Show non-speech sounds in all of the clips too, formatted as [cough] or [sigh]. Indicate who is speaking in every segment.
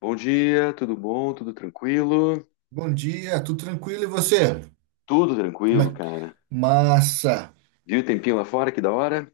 Speaker 1: Bom dia, tudo bom? Tudo tranquilo?
Speaker 2: Bom dia, tudo tranquilo e você?
Speaker 1: Tudo
Speaker 2: Como
Speaker 1: tranquilo,
Speaker 2: é?
Speaker 1: cara.
Speaker 2: Massa!
Speaker 1: Viu o tempinho lá fora? Que da hora?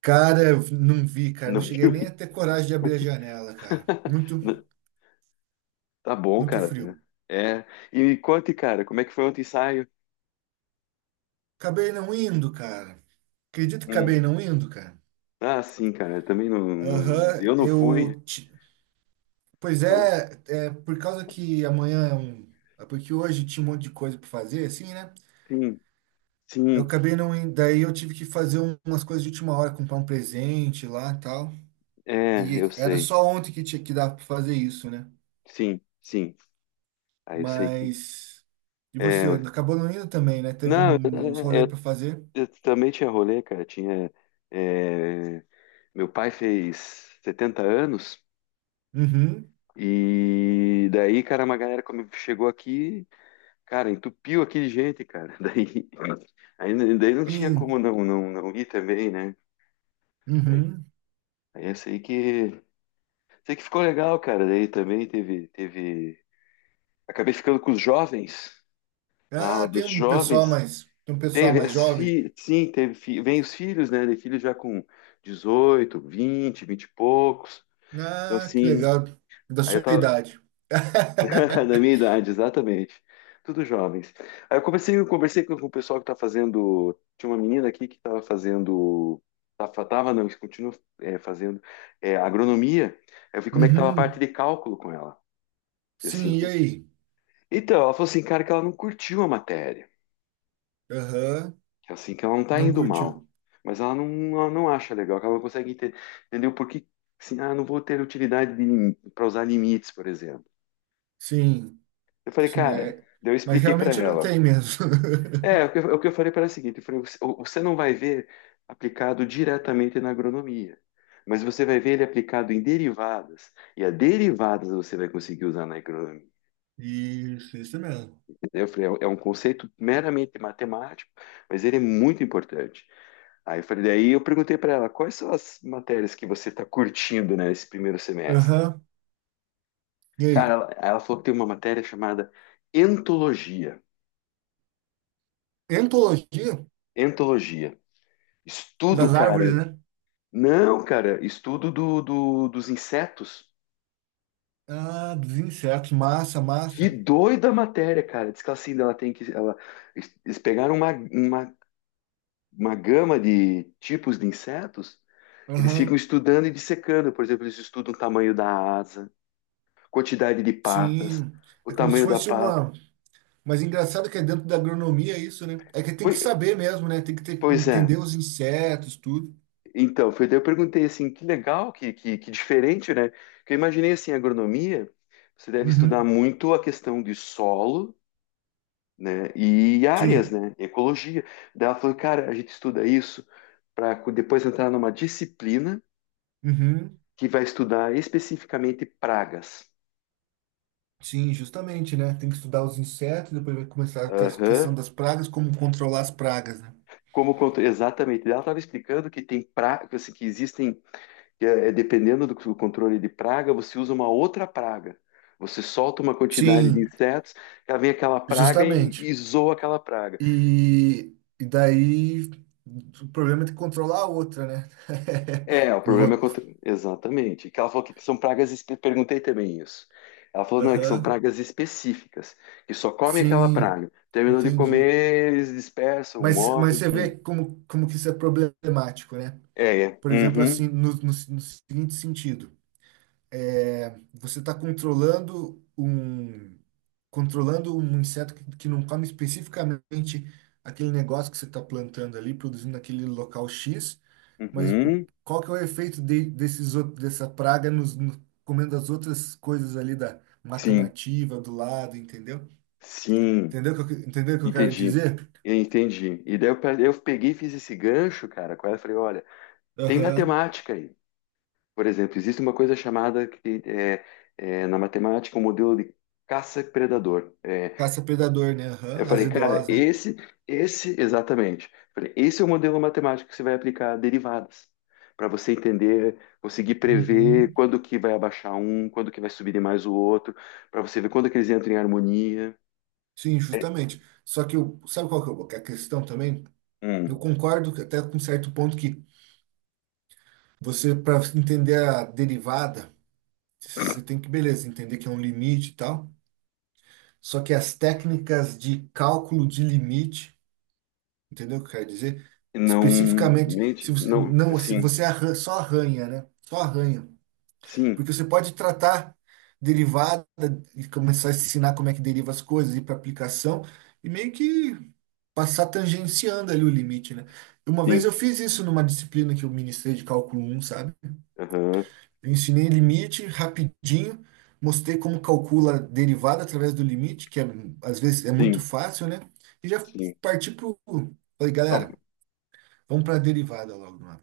Speaker 2: Cara, eu não vi, cara, não
Speaker 1: Não
Speaker 2: cheguei
Speaker 1: viu?
Speaker 2: nem a ter coragem de abrir a janela, cara. Muito,
Speaker 1: [laughs] Não- Tá bom,
Speaker 2: muito
Speaker 1: cara.
Speaker 2: frio.
Speaker 1: Tá. É. E me conte, cara, como é que foi ontem o ensaio?
Speaker 2: Acabei não indo, cara. Acredito que acabei
Speaker 1: Hum.
Speaker 2: não indo, cara.
Speaker 1: Ah, sim, cara. Também não.
Speaker 2: Aham,
Speaker 1: Eu não fui.
Speaker 2: Pois
Speaker 1: Pô.
Speaker 2: é, por causa que amanhã é um. Porque hoje tinha um monte de coisa pra fazer, assim, né?
Speaker 1: Sim,
Speaker 2: Eu
Speaker 1: sim.
Speaker 2: acabei não indo. Daí eu tive que fazer umas coisas de última hora, comprar um presente lá e tal.
Speaker 1: É, eu
Speaker 2: E era
Speaker 1: sei.
Speaker 2: só ontem que tinha que dar pra fazer isso, né?
Speaker 1: Sim, sim. Aí eu sei que.
Speaker 2: Mas. E
Speaker 1: É.
Speaker 2: você? Acabou não indo também, né? Teve
Speaker 1: Não,
Speaker 2: uns rolê
Speaker 1: eu,
Speaker 2: para fazer.
Speaker 1: eu também tinha rolê, cara. Tinha. É. Meu pai fez 70 anos.
Speaker 2: Uhum.
Speaker 1: E daí, cara, uma galera chegou aqui, cara, entupiu aqui de gente, cara. [laughs] Daí, aí, daí não tinha como
Speaker 2: Sim.
Speaker 1: não ir também, né?
Speaker 2: Uhum.
Speaker 1: Aí essa aí que, sei que ficou legal, cara. Daí também teve. Acabei ficando com os jovens, na
Speaker 2: Ah,
Speaker 1: aula
Speaker 2: tem
Speaker 1: dos
Speaker 2: um pessoal
Speaker 1: jovens.
Speaker 2: mais. Tem um pessoal
Speaker 1: Teve
Speaker 2: mais
Speaker 1: as
Speaker 2: jovem.
Speaker 1: filhas, sim, vem os filhos, né? Tem filhos já com 18, 20, 20 e poucos. Então,
Speaker 2: Ah, que
Speaker 1: sim,
Speaker 2: legal. Da
Speaker 1: aí eu
Speaker 2: sua
Speaker 1: tava.
Speaker 2: idade.
Speaker 1: [laughs] Da minha
Speaker 2: [laughs]
Speaker 1: idade, exatamente. Tudo jovens. Aí eu conversei com o pessoal que tá fazendo. Tinha uma menina aqui que estava fazendo. Tava, não, continua fazendo agronomia. Aí eu vi como é que tava a parte
Speaker 2: Uhum.
Speaker 1: de cálculo com ela. E assim,
Speaker 2: Sim, e aí?
Speaker 1: então, ela falou assim, cara, que ela não curtiu a matéria.
Speaker 2: Aham.
Speaker 1: Que assim, que ela não tá
Speaker 2: Não
Speaker 1: indo mal.
Speaker 2: curtiu.
Speaker 1: Mas ela não acha legal, que ela não consegue entender o porquê. Assim, ah, não vou ter utilidade para usar limites, por exemplo.
Speaker 2: Sim,
Speaker 1: Eu falei,
Speaker 2: sim,
Speaker 1: cara,
Speaker 2: é.
Speaker 1: daí eu
Speaker 2: Mas
Speaker 1: expliquei para
Speaker 2: realmente não
Speaker 1: ela.
Speaker 2: tem mesmo.
Speaker 1: É, o que
Speaker 2: [laughs]
Speaker 1: eu, o que eu falei para ela é o seguinte, eu falei, você não vai ver aplicado diretamente na agronomia, mas você vai ver ele aplicado em derivadas, e a derivadas você vai conseguir usar na agronomia.
Speaker 2: Isso mesmo.
Speaker 1: Eu falei, é um conceito meramente matemático, mas ele é muito importante. Aí eu falei, daí eu perguntei para ela, quais são as matérias que você está curtindo, né, esse primeiro semestre?
Speaker 2: Aham. E
Speaker 1: Cara,
Speaker 2: aí?
Speaker 1: ela falou que tem uma matéria chamada entologia,
Speaker 2: Entologia
Speaker 1: entologia. Estudo,
Speaker 2: das árvores,
Speaker 1: cara.
Speaker 2: né?
Speaker 1: Não, cara, estudo dos insetos.
Speaker 2: Ah, dos insetos. Massa,
Speaker 1: Que
Speaker 2: massa.
Speaker 1: doida a matéria, cara. Diz que assim, ela tem que. Ela, eles pegaram uma gama de tipos de insetos, eles ficam
Speaker 2: Aham.
Speaker 1: estudando e dissecando. Por exemplo, eles estudam o tamanho da asa, quantidade de patas,
Speaker 2: Sim.
Speaker 1: o
Speaker 2: É como se
Speaker 1: tamanho da
Speaker 2: fosse
Speaker 1: pata.
Speaker 2: uma. Mas engraçado que é dentro da agronomia isso, né? É que tem que
Speaker 1: Foi-
Speaker 2: saber mesmo, né? Tem que
Speaker 1: Pois é.
Speaker 2: entender os insetos, tudo.
Speaker 1: Então, foi daí eu perguntei assim, que legal, que diferente, né? Porque eu imaginei assim, a agronomia, você deve estudar
Speaker 2: Uhum.
Speaker 1: muito a questão de solo, né? E áreas,
Speaker 2: Sim.
Speaker 1: né? Ecologia. Daí ela falou, cara, a gente estuda isso para depois entrar numa disciplina
Speaker 2: Uhum.
Speaker 1: que vai estudar especificamente pragas.
Speaker 2: Sim, justamente, né? Tem que estudar os insetos, depois vai começar a ter a
Speaker 1: Aham.
Speaker 2: questão das pragas, como controlar as pragas, né?
Speaker 1: Exatamente, ela estava explicando que tem pragas assim, que existem, que é, dependendo do controle de praga, você usa uma outra praga. Você solta uma quantidade de
Speaker 2: Sim,
Speaker 1: insetos, ela vem aquela praga e,
Speaker 2: justamente.
Speaker 1: e zoa aquela praga.
Speaker 2: E daí o problema é ter que controlar a outra, né?
Speaker 1: É, o
Speaker 2: [laughs] Eu
Speaker 1: problema é
Speaker 2: vou.
Speaker 1: exatamente. Que ela falou que são pragas. Perguntei também isso. Ela falou, não, é que são
Speaker 2: Aham.
Speaker 1: pragas específicas, que só comem aquela
Speaker 2: Sim,
Speaker 1: praga. Terminou de
Speaker 2: entendi.
Speaker 1: comer, eles dispersam,
Speaker 2: Mas
Speaker 1: morrem,
Speaker 2: você
Speaker 1: enfim.
Speaker 2: vê como que isso é problemático, né?
Speaker 1: É, é.
Speaker 2: Por exemplo,
Speaker 1: Uhum,
Speaker 2: assim, no seguinte sentido, você está controlando um inseto que não come especificamente aquele negócio que você está plantando ali, produzindo naquele local X, mas
Speaker 1: uhum.
Speaker 2: qual que é o efeito dessa praga nos, no- comendo as outras coisas ali da mata
Speaker 1: Sim,
Speaker 2: nativa do lado, entendeu?
Speaker 1: sim.
Speaker 2: Entendeu o que eu quero
Speaker 1: Entendi.
Speaker 2: dizer?
Speaker 1: Eu entendi. E daí eu peguei e fiz esse gancho, cara, com ela e falei, olha, tem
Speaker 2: Aham.
Speaker 1: matemática aí. Por exemplo, existe uma coisa chamada na matemática, o modelo de caça-predador. É,
Speaker 2: Caça-predador, né?
Speaker 1: eu
Speaker 2: Aham. As
Speaker 1: falei, cara,
Speaker 2: EDOs, né?
Speaker 1: esse, exatamente. Falei, esse é o modelo matemático que você vai aplicar a derivadas, para você entender, conseguir prever
Speaker 2: Uhum.
Speaker 1: quando que vai abaixar um, quando que vai subir mais o outro, para você ver quando que eles entram em harmonia.
Speaker 2: Sim,
Speaker 1: É,
Speaker 2: justamente. Só que eu, sabe qual que é que é a questão também? Eu
Speaker 1: hum,
Speaker 2: concordo que até com certo ponto que você, para entender a derivada, você tem que, beleza, entender que é um limite e tal. Só que as técnicas de cálculo de limite, entendeu o que eu quero dizer?
Speaker 1: não,
Speaker 2: Especificamente, se
Speaker 1: mente,
Speaker 2: você,
Speaker 1: não,
Speaker 2: não, se
Speaker 1: sim,
Speaker 2: você só arranha, né? Só arranha.
Speaker 1: sim,
Speaker 2: Porque você pode tratar derivada e começar a ensinar como é que deriva as coisas, ir para aplicação e meio que passar tangenciando ali o limite, né? Uma vez eu
Speaker 1: sim,
Speaker 2: fiz isso numa disciplina que eu ministrei de cálculo um, sabe?
Speaker 1: aham,
Speaker 2: Eu ensinei limite rapidinho, mostrei como calcula a derivada através do limite, que é, às vezes é muito
Speaker 1: sim,
Speaker 2: fácil, né? E já
Speaker 1: sim.
Speaker 2: parti pro... Falei,
Speaker 1: Tá.
Speaker 2: galera, vamos para a derivada logo, mano.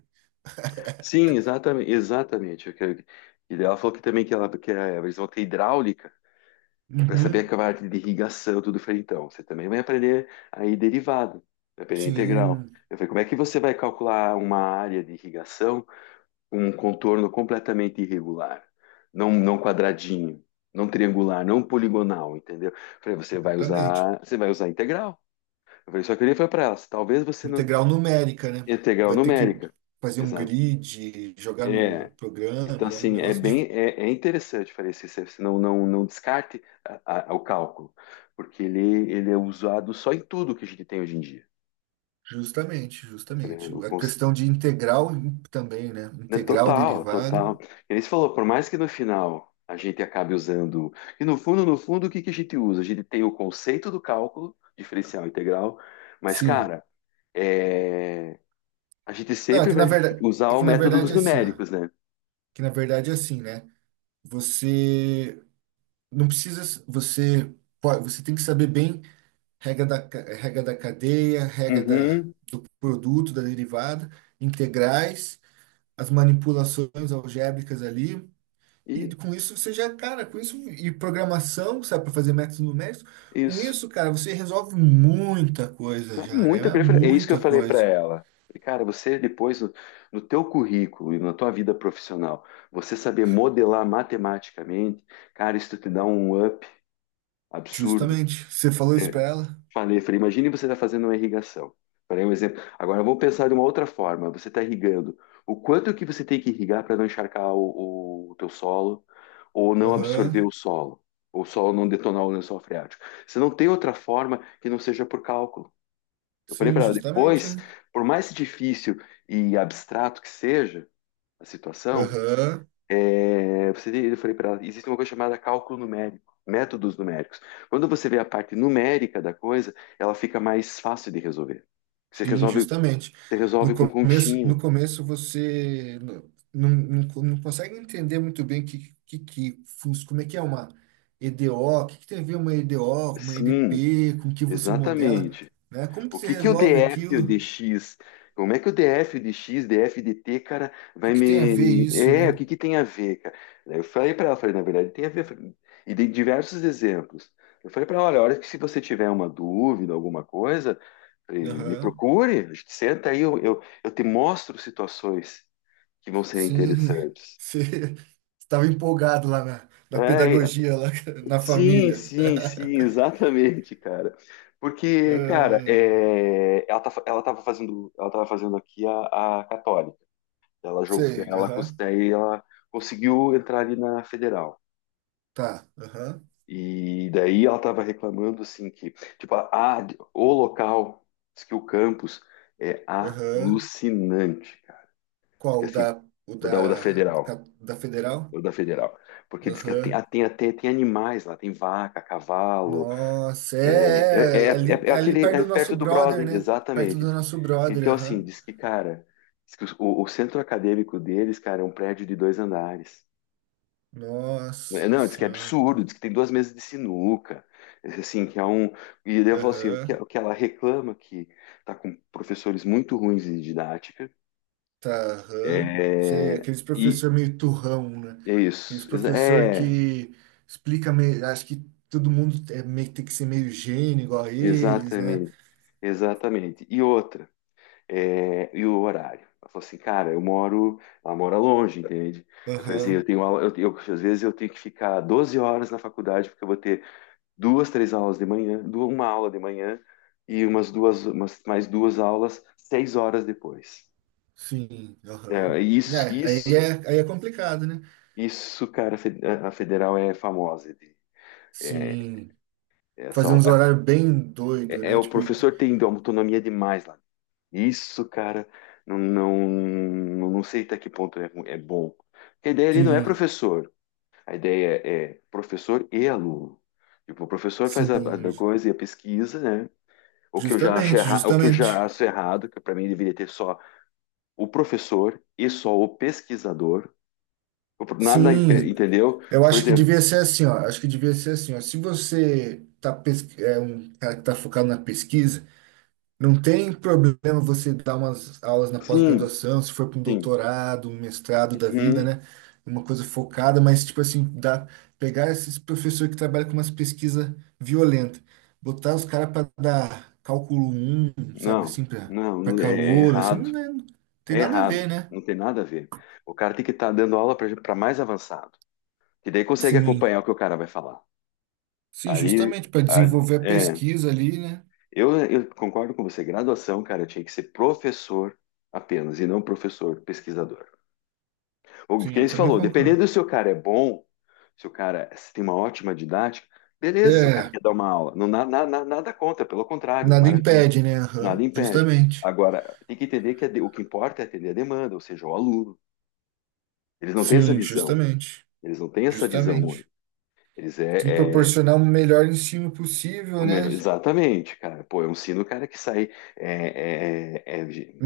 Speaker 1: Sim, exatamente, exatamente. E daí ela falou que também que, ela, que eles vão ter hidráulica, para saber
Speaker 2: Uhum,
Speaker 1: a parte de irrigação, tudo. Eu falei, então, você também vai aprender aí derivada, vai aprender integral.
Speaker 2: sim,
Speaker 1: Eu falei, como é que você vai calcular uma área de irrigação com um contorno completamente irregular, não, não quadradinho, não triangular, não poligonal, entendeu? Eu falei, você vai
Speaker 2: exatamente.
Speaker 1: usar, você vai usar integral. Eu falei, só que eu olhei falei para elas, talvez você não...
Speaker 2: Integral numérica, né?
Speaker 1: Integral
Speaker 2: Vai ter que
Speaker 1: numérica.
Speaker 2: fazer um
Speaker 1: Exato.
Speaker 2: grid, jogar num
Speaker 1: É, então,
Speaker 2: programa, né? Um
Speaker 1: assim, é
Speaker 2: negócio
Speaker 1: bem
Speaker 2: de...
Speaker 1: é, é interessante fazer esse exercício, não, não, não descarte o cálculo, porque ele é usado só em tudo que a gente tem hoje em dia.
Speaker 2: Justamente,
Speaker 1: Eu falei,
Speaker 2: justamente. A questão de integral também, né?
Speaker 1: né.
Speaker 2: Integral
Speaker 1: Total,
Speaker 2: derivada.
Speaker 1: total. Ele falou, por mais que no final a gente acabe usando, e no fundo, no fundo, o que que a gente usa? A gente tem o conceito do cálculo, diferencial integral, mas,
Speaker 2: Sim.
Speaker 1: cara, é, a gente
Speaker 2: Não, é
Speaker 1: sempre
Speaker 2: que
Speaker 1: vai
Speaker 2: na verdade,
Speaker 1: usar
Speaker 2: é
Speaker 1: o
Speaker 2: que na
Speaker 1: método
Speaker 2: verdade
Speaker 1: dos
Speaker 2: é assim, ó.
Speaker 1: numéricos, né?
Speaker 2: Que na verdade é assim, né? Você não precisa, você pode, você tem que saber bem regra da cadeia, regra
Speaker 1: Uhum,
Speaker 2: do produto, da derivada, integrais, as manipulações algébricas ali. E
Speaker 1: e
Speaker 2: com isso você já, cara, com isso e programação, sabe, para fazer métodos numéricos, com
Speaker 1: isso.
Speaker 2: isso, cara, você resolve muita coisa
Speaker 1: Tá
Speaker 2: já, né?
Speaker 1: muito,
Speaker 2: É
Speaker 1: é isso que eu
Speaker 2: muita
Speaker 1: falei para
Speaker 2: coisa.
Speaker 1: ela. Falei, cara, você depois no teu currículo e na tua vida profissional, você saber modelar matematicamente, cara, isso te dá um up absurdo.
Speaker 2: Justamente. Você falou isso para
Speaker 1: É.
Speaker 2: ela?
Speaker 1: Falei, imagine você está fazendo uma irrigação. Falei um exemplo. Agora vamos pensar de uma outra forma. Você está irrigando. O quanto que você tem que irrigar para não encharcar o teu solo ou não absorver o
Speaker 2: Aham.
Speaker 1: solo, ou o solo não detonar o lençol freático. Você não tem outra forma que não seja por cálculo. Eu falei
Speaker 2: Sim,
Speaker 1: para ela,
Speaker 2: justamente,
Speaker 1: depois,
Speaker 2: né?
Speaker 1: por mais difícil e abstrato que seja a situação,
Speaker 2: Aham.
Speaker 1: eu falei para ela, existe uma coisa chamada cálculo numérico, métodos numéricos. Quando você vê a parte numérica da coisa, ela fica mais fácil de resolver. Você
Speaker 2: Sim,
Speaker 1: resolve,
Speaker 2: justamente.
Speaker 1: você
Speaker 2: No
Speaker 1: resolve com
Speaker 2: começo,
Speaker 1: continha.
Speaker 2: no começo você não consegue entender muito bem como é que é uma EDO, o que tem a ver uma EDO, uma
Speaker 1: Sim,
Speaker 2: EDP, com o que você modela,
Speaker 1: exatamente.
Speaker 2: né? Como que
Speaker 1: O
Speaker 2: você
Speaker 1: que que o
Speaker 2: resolve
Speaker 1: DF e o
Speaker 2: aquilo?
Speaker 1: DX, como é que o DF, o DX, DF, DT, cara,
Speaker 2: que,
Speaker 1: vai
Speaker 2: que tem a ver
Speaker 1: me...
Speaker 2: isso,
Speaker 1: É, o
Speaker 2: né?
Speaker 1: que que tem a ver, cara? Daí eu falei para ela, falei, na verdade, tem a ver, falei, e dei diversos exemplos. Eu falei para ela, olha, a hora que se você tiver uma dúvida, alguma coisa, falei, me
Speaker 2: Aham.
Speaker 1: procure, a gente senta aí, eu te mostro situações que vão ser
Speaker 2: Sim, [laughs]
Speaker 1: interessantes.
Speaker 2: você estava empolgado lá na
Speaker 1: É,
Speaker 2: pedagogia, lá [laughs] na
Speaker 1: sim,
Speaker 2: família.
Speaker 1: sim, sim, [laughs]
Speaker 2: [laughs]
Speaker 1: exatamente, cara. Porque, cara,
Speaker 2: Ah,
Speaker 1: ela tava fazendo aqui a Católica. Ela jogou,
Speaker 2: sei, aham.
Speaker 1: daí ela conseguiu entrar ali na Federal.
Speaker 2: Tá, aham,
Speaker 1: E daí ela tava reclamando assim que, tipo, a- o local, diz que o campus é
Speaker 2: aham.
Speaker 1: alucinante, cara. Diz
Speaker 2: Qual,
Speaker 1: que
Speaker 2: o
Speaker 1: assim,
Speaker 2: da, o
Speaker 1: o
Speaker 2: da,
Speaker 1: da, o da Federal,
Speaker 2: cap- da Federal?
Speaker 1: o da Federal. Porque diz que tem,
Speaker 2: Aham.
Speaker 1: tem, tem, tem animais lá, tem vaca, cavalo.
Speaker 2: Nossa,
Speaker 1: É,
Speaker 2: é, é,
Speaker 1: é, é,
Speaker 2: é ali,
Speaker 1: é é
Speaker 2: é ali
Speaker 1: aquele
Speaker 2: perto
Speaker 1: é
Speaker 2: do nosso
Speaker 1: perto do
Speaker 2: brother,
Speaker 1: brother,
Speaker 2: né? Perto
Speaker 1: exatamente.
Speaker 2: do nosso brother,
Speaker 1: Então, assim,
Speaker 2: aham.
Speaker 1: diz que, cara, diz que o centro acadêmico deles, cara, é um prédio de dois andares. Né?
Speaker 2: Nossa
Speaker 1: Não, diz que é
Speaker 2: senhora.
Speaker 1: absurdo, diz que tem duas mesas de sinuca, assim, que é um. E daí eu falo assim, o que,
Speaker 2: Aham.
Speaker 1: o que ela reclama que tá com professores muito ruins de didática.
Speaker 2: Tá, aham. Sei,
Speaker 1: É,
Speaker 2: aqueles
Speaker 1: e
Speaker 2: professor meio turrão, né?
Speaker 1: é
Speaker 2: Aqueles
Speaker 1: isso.
Speaker 2: professor
Speaker 1: É,
Speaker 2: que explica meio, acho que todo mundo é meio, tem que ser meio gênio igual a eles, né?
Speaker 1: exatamente, exatamente. E outra. E o horário. Ela falou assim, cara, eu moro, ela mora longe, entende? Eu falei assim, eu
Speaker 2: Aham.
Speaker 1: tenho aula, às vezes eu tenho que ficar 12 horas na faculdade, porque eu vou ter duas, três aulas de manhã, uma aula de manhã e umas duas, umas, mais duas aulas, 6 horas depois.
Speaker 2: Sim, aham.
Speaker 1: É,
Speaker 2: É,
Speaker 1: isso,
Speaker 2: aí
Speaker 1: isso,
Speaker 2: é, aí é complicado, né?
Speaker 1: isso, cara, a Federal é famosa. É,
Speaker 2: Sim.
Speaker 1: é,
Speaker 2: Fazer
Speaker 1: essa,
Speaker 2: uns horários bem doido, né?
Speaker 1: o
Speaker 2: Tipo,
Speaker 1: professor tem autonomia demais lá. Isso, cara, não, não, não sei até que ponto é bom. Porque a ideia ali não é
Speaker 2: sim,
Speaker 1: professor, a ideia é professor e aluno. Tipo, o professor faz
Speaker 2: sim,
Speaker 1: a da coisa e a pesquisa, né? O que eu já acho
Speaker 2: justamente,
Speaker 1: errado, o que eu
Speaker 2: justamente.
Speaker 1: já acho errado, que para mim deveria ter só o professor e só o pesquisador. Nada,
Speaker 2: Sim,
Speaker 1: entendeu?
Speaker 2: eu
Speaker 1: Por
Speaker 2: acho que
Speaker 1: exemplo,
Speaker 2: devia ser assim, ó. Acho que devia ser assim, ó. Se você é um cara que tá focado na pesquisa. Não tem problema você dar umas aulas na
Speaker 1: sim,
Speaker 2: pós-graduação, se for para um
Speaker 1: sim,
Speaker 2: doutorado, um mestrado da vida,
Speaker 1: uhum,
Speaker 2: né? Uma coisa focada, mas tipo assim, dá, pegar esses professores que trabalham com umas pesquisas violentas, botar os caras para dar cálculo um, sabe
Speaker 1: não,
Speaker 2: assim, para
Speaker 1: não, é
Speaker 2: calor, assim,
Speaker 1: errado,
Speaker 2: não, não tem
Speaker 1: é
Speaker 2: nada a ver,
Speaker 1: errado,
Speaker 2: né?
Speaker 1: não tem nada a ver. O cara tem que estar dando aula para mais avançado. Que daí consegue
Speaker 2: Sim,
Speaker 1: acompanhar o que o cara vai falar.
Speaker 2: sim,
Speaker 1: Ali,
Speaker 2: justamente para
Speaker 1: ali-
Speaker 2: desenvolver a
Speaker 1: é,
Speaker 2: pesquisa ali, né?
Speaker 1: eu concordo com você. Graduação, cara, tinha que ser professor apenas, e não professor pesquisador. O
Speaker 2: Sim, eu
Speaker 1: que você
Speaker 2: também
Speaker 1: falou,
Speaker 2: concordo.
Speaker 1: dependendo se o cara é bom, se o cara tem uma ótima didática, beleza, se o cara
Speaker 2: É,
Speaker 1: quer dar uma aula. Não, nada contra, pelo contrário,
Speaker 2: nada
Speaker 1: maravilha.
Speaker 2: impede, né?
Speaker 1: Nada
Speaker 2: Aham,
Speaker 1: impede.
Speaker 2: justamente.
Speaker 1: Agora, tem que entender que o que importa é atender a demanda, ou seja, o aluno. Eles não têm essa
Speaker 2: Sim,
Speaker 1: visão.
Speaker 2: justamente.
Speaker 1: Eles não têm essa visão.
Speaker 2: Justamente.
Speaker 1: Única. Eles
Speaker 2: Tem que
Speaker 1: é, é-
Speaker 2: proporcionar o melhor ensino
Speaker 1: O
Speaker 2: possível, né?
Speaker 1: melhor, exatamente, cara. Pô, é um sino, cara, que sai. É, é, é, é de-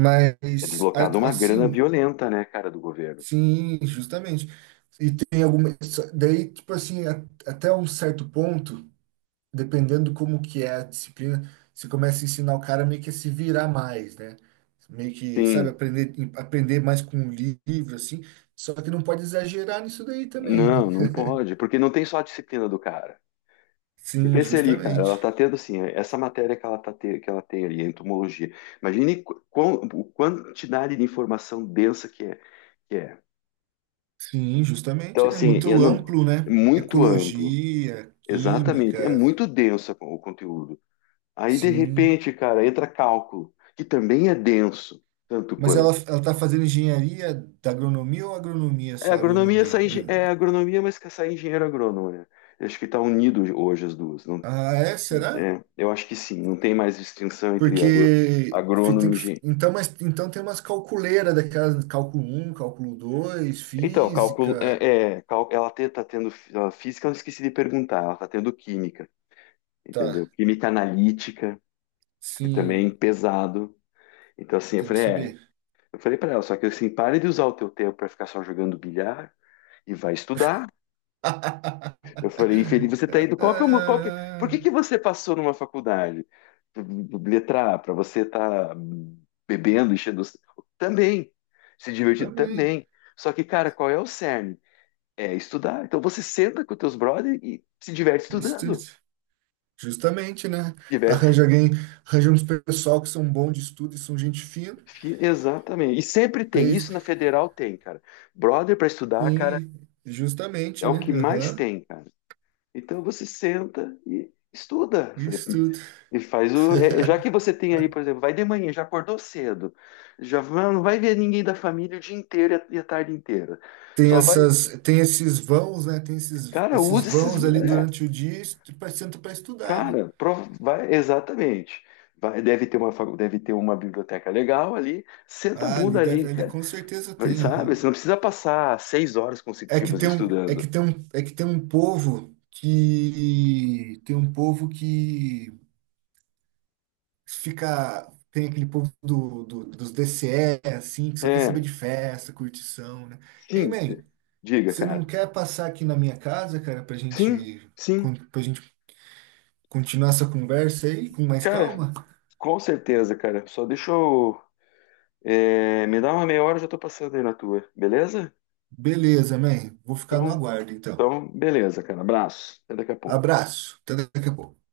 Speaker 1: É deslocado uma grana
Speaker 2: assim,
Speaker 1: violenta, né, cara, do governo.
Speaker 2: sim, justamente. E tem algumas. Daí, tipo assim, até um certo ponto, dependendo como que é a disciplina, você começa a ensinar o cara meio que a se virar mais, né? Meio que, sabe,
Speaker 1: Sim,
Speaker 2: aprender mais com o livro, assim. Só que não pode exagerar nisso daí também, né?
Speaker 1: não, não pode, porque não tem só a disciplina do cara. Você
Speaker 2: Sim,
Speaker 1: pensa ali, cara, ela
Speaker 2: justamente.
Speaker 1: tá tendo assim, essa matéria que que ela tem ali, entomologia. Imagine quão, o quantidade de informação densa que é.
Speaker 2: Sim,
Speaker 1: Então,
Speaker 2: justamente, né?
Speaker 1: assim, eu
Speaker 2: Muito
Speaker 1: não-
Speaker 2: amplo,
Speaker 1: é
Speaker 2: né?
Speaker 1: muito amplo.
Speaker 2: Ecologia, química.
Speaker 1: Exatamente, é muito denso o conteúdo. Aí, de
Speaker 2: Sim.
Speaker 1: repente, cara, entra cálculo, que também é denso, tanto
Speaker 2: Mas
Speaker 1: quanto.
Speaker 2: ela tá fazendo engenharia da agronomia ou agronomia
Speaker 1: É
Speaker 2: só?
Speaker 1: agronomia,
Speaker 2: Agronomia.
Speaker 1: sai, engen- é agronomia, mas que sai engenheiro agrônomo, né? Eu acho que está unido hoje as duas. Não,
Speaker 2: Ah, é? Será?
Speaker 1: eu acho que sim, não tem mais distinção entre
Speaker 2: Porque
Speaker 1: agrônomo
Speaker 2: tem
Speaker 1: e
Speaker 2: que,
Speaker 1: engenheiro.
Speaker 2: então, mas, então tem umas calculeiras daquelas, cálculo um cálculo dois
Speaker 1: Então, cálculo,
Speaker 2: física.
Speaker 1: ela está tendo a física, eu esqueci de perguntar, ela está tendo química,
Speaker 2: Tá,
Speaker 1: entendeu? Química analítica, que também é
Speaker 2: sim,
Speaker 1: pesado. Então, assim,
Speaker 2: tem que saber.
Speaker 1: eu falei para ela, só que assim, pare de usar o teu tempo para ficar só jogando bilhar e vai estudar.
Speaker 2: [laughs]
Speaker 1: Eu falei, Felipe, você tá indo. Qual que é o, qual que, por que
Speaker 2: Ah,
Speaker 1: que você passou numa faculdade? Letra A, para você estar tá bebendo, enchendo. Também. Se divertindo
Speaker 2: também.
Speaker 1: também. Só que, cara, qual é o cerne? É estudar. Então você senta com os teus brothers e se diverte
Speaker 2: Isso,
Speaker 1: estudando.
Speaker 2: justamente, né?
Speaker 1: Diverte.
Speaker 2: Arranja alguém, arranja uns pessoal que são bons de estudo e são gente fina.
Speaker 1: Exatamente. E sempre tem.
Speaker 2: Daí,
Speaker 1: Isso na Federal tem, cara. Brother para estudar, cara,
Speaker 2: sim,
Speaker 1: é
Speaker 2: justamente,
Speaker 1: o
Speaker 2: né?
Speaker 1: que mais
Speaker 2: Aham.
Speaker 1: tem, cara. Então você senta e estuda. Falei,
Speaker 2: Isso tudo.
Speaker 1: e faz o. Já que você tem aí, por exemplo, vai de manhã, já acordou cedo, não vai ver ninguém da família o dia inteiro e e a tarde inteira.
Speaker 2: Tem
Speaker 1: Só vai.
Speaker 2: essas, tem esses vãos, né? Tem esses,
Speaker 1: Cara,
Speaker 2: esses
Speaker 1: usa esses.
Speaker 2: vãos ali durante o dia, senta para estudar, né?
Speaker 1: Cara, vai, exatamente. Vai, deve ter uma biblioteca legal ali, senta a
Speaker 2: Ah,
Speaker 1: bunda ali,
Speaker 2: ali
Speaker 1: cara.
Speaker 2: com certeza
Speaker 1: Vai.
Speaker 2: tem,
Speaker 1: Sabe?
Speaker 2: aham.
Speaker 1: Você não precisa passar seis horas
Speaker 2: É que
Speaker 1: consecutivas
Speaker 2: tem um, é que
Speaker 1: estudando.
Speaker 2: tem um, é que tem um povo que fica, tem aquele povo dos DCE, assim, que só quer saber
Speaker 1: É,
Speaker 2: de festa, curtição, né? Ei,
Speaker 1: sim,
Speaker 2: man,
Speaker 1: diga,
Speaker 2: você não
Speaker 1: cara.
Speaker 2: quer passar aqui na minha casa, cara, pra
Speaker 1: Sim,
Speaker 2: gente
Speaker 1: sim,
Speaker 2: para gente continuar essa conversa aí com mais
Speaker 1: cara,
Speaker 2: calma?
Speaker 1: com certeza, cara. Só deixa eu. É, me dá uma meia hora, eu já tô passando aí na tua, beleza?
Speaker 2: Beleza, man. Vou ficar no
Speaker 1: Então,
Speaker 2: aguardo, então.
Speaker 1: então, beleza, cara. Abraço. Até daqui a pouco.
Speaker 2: Abraço. Até daqui a pouco.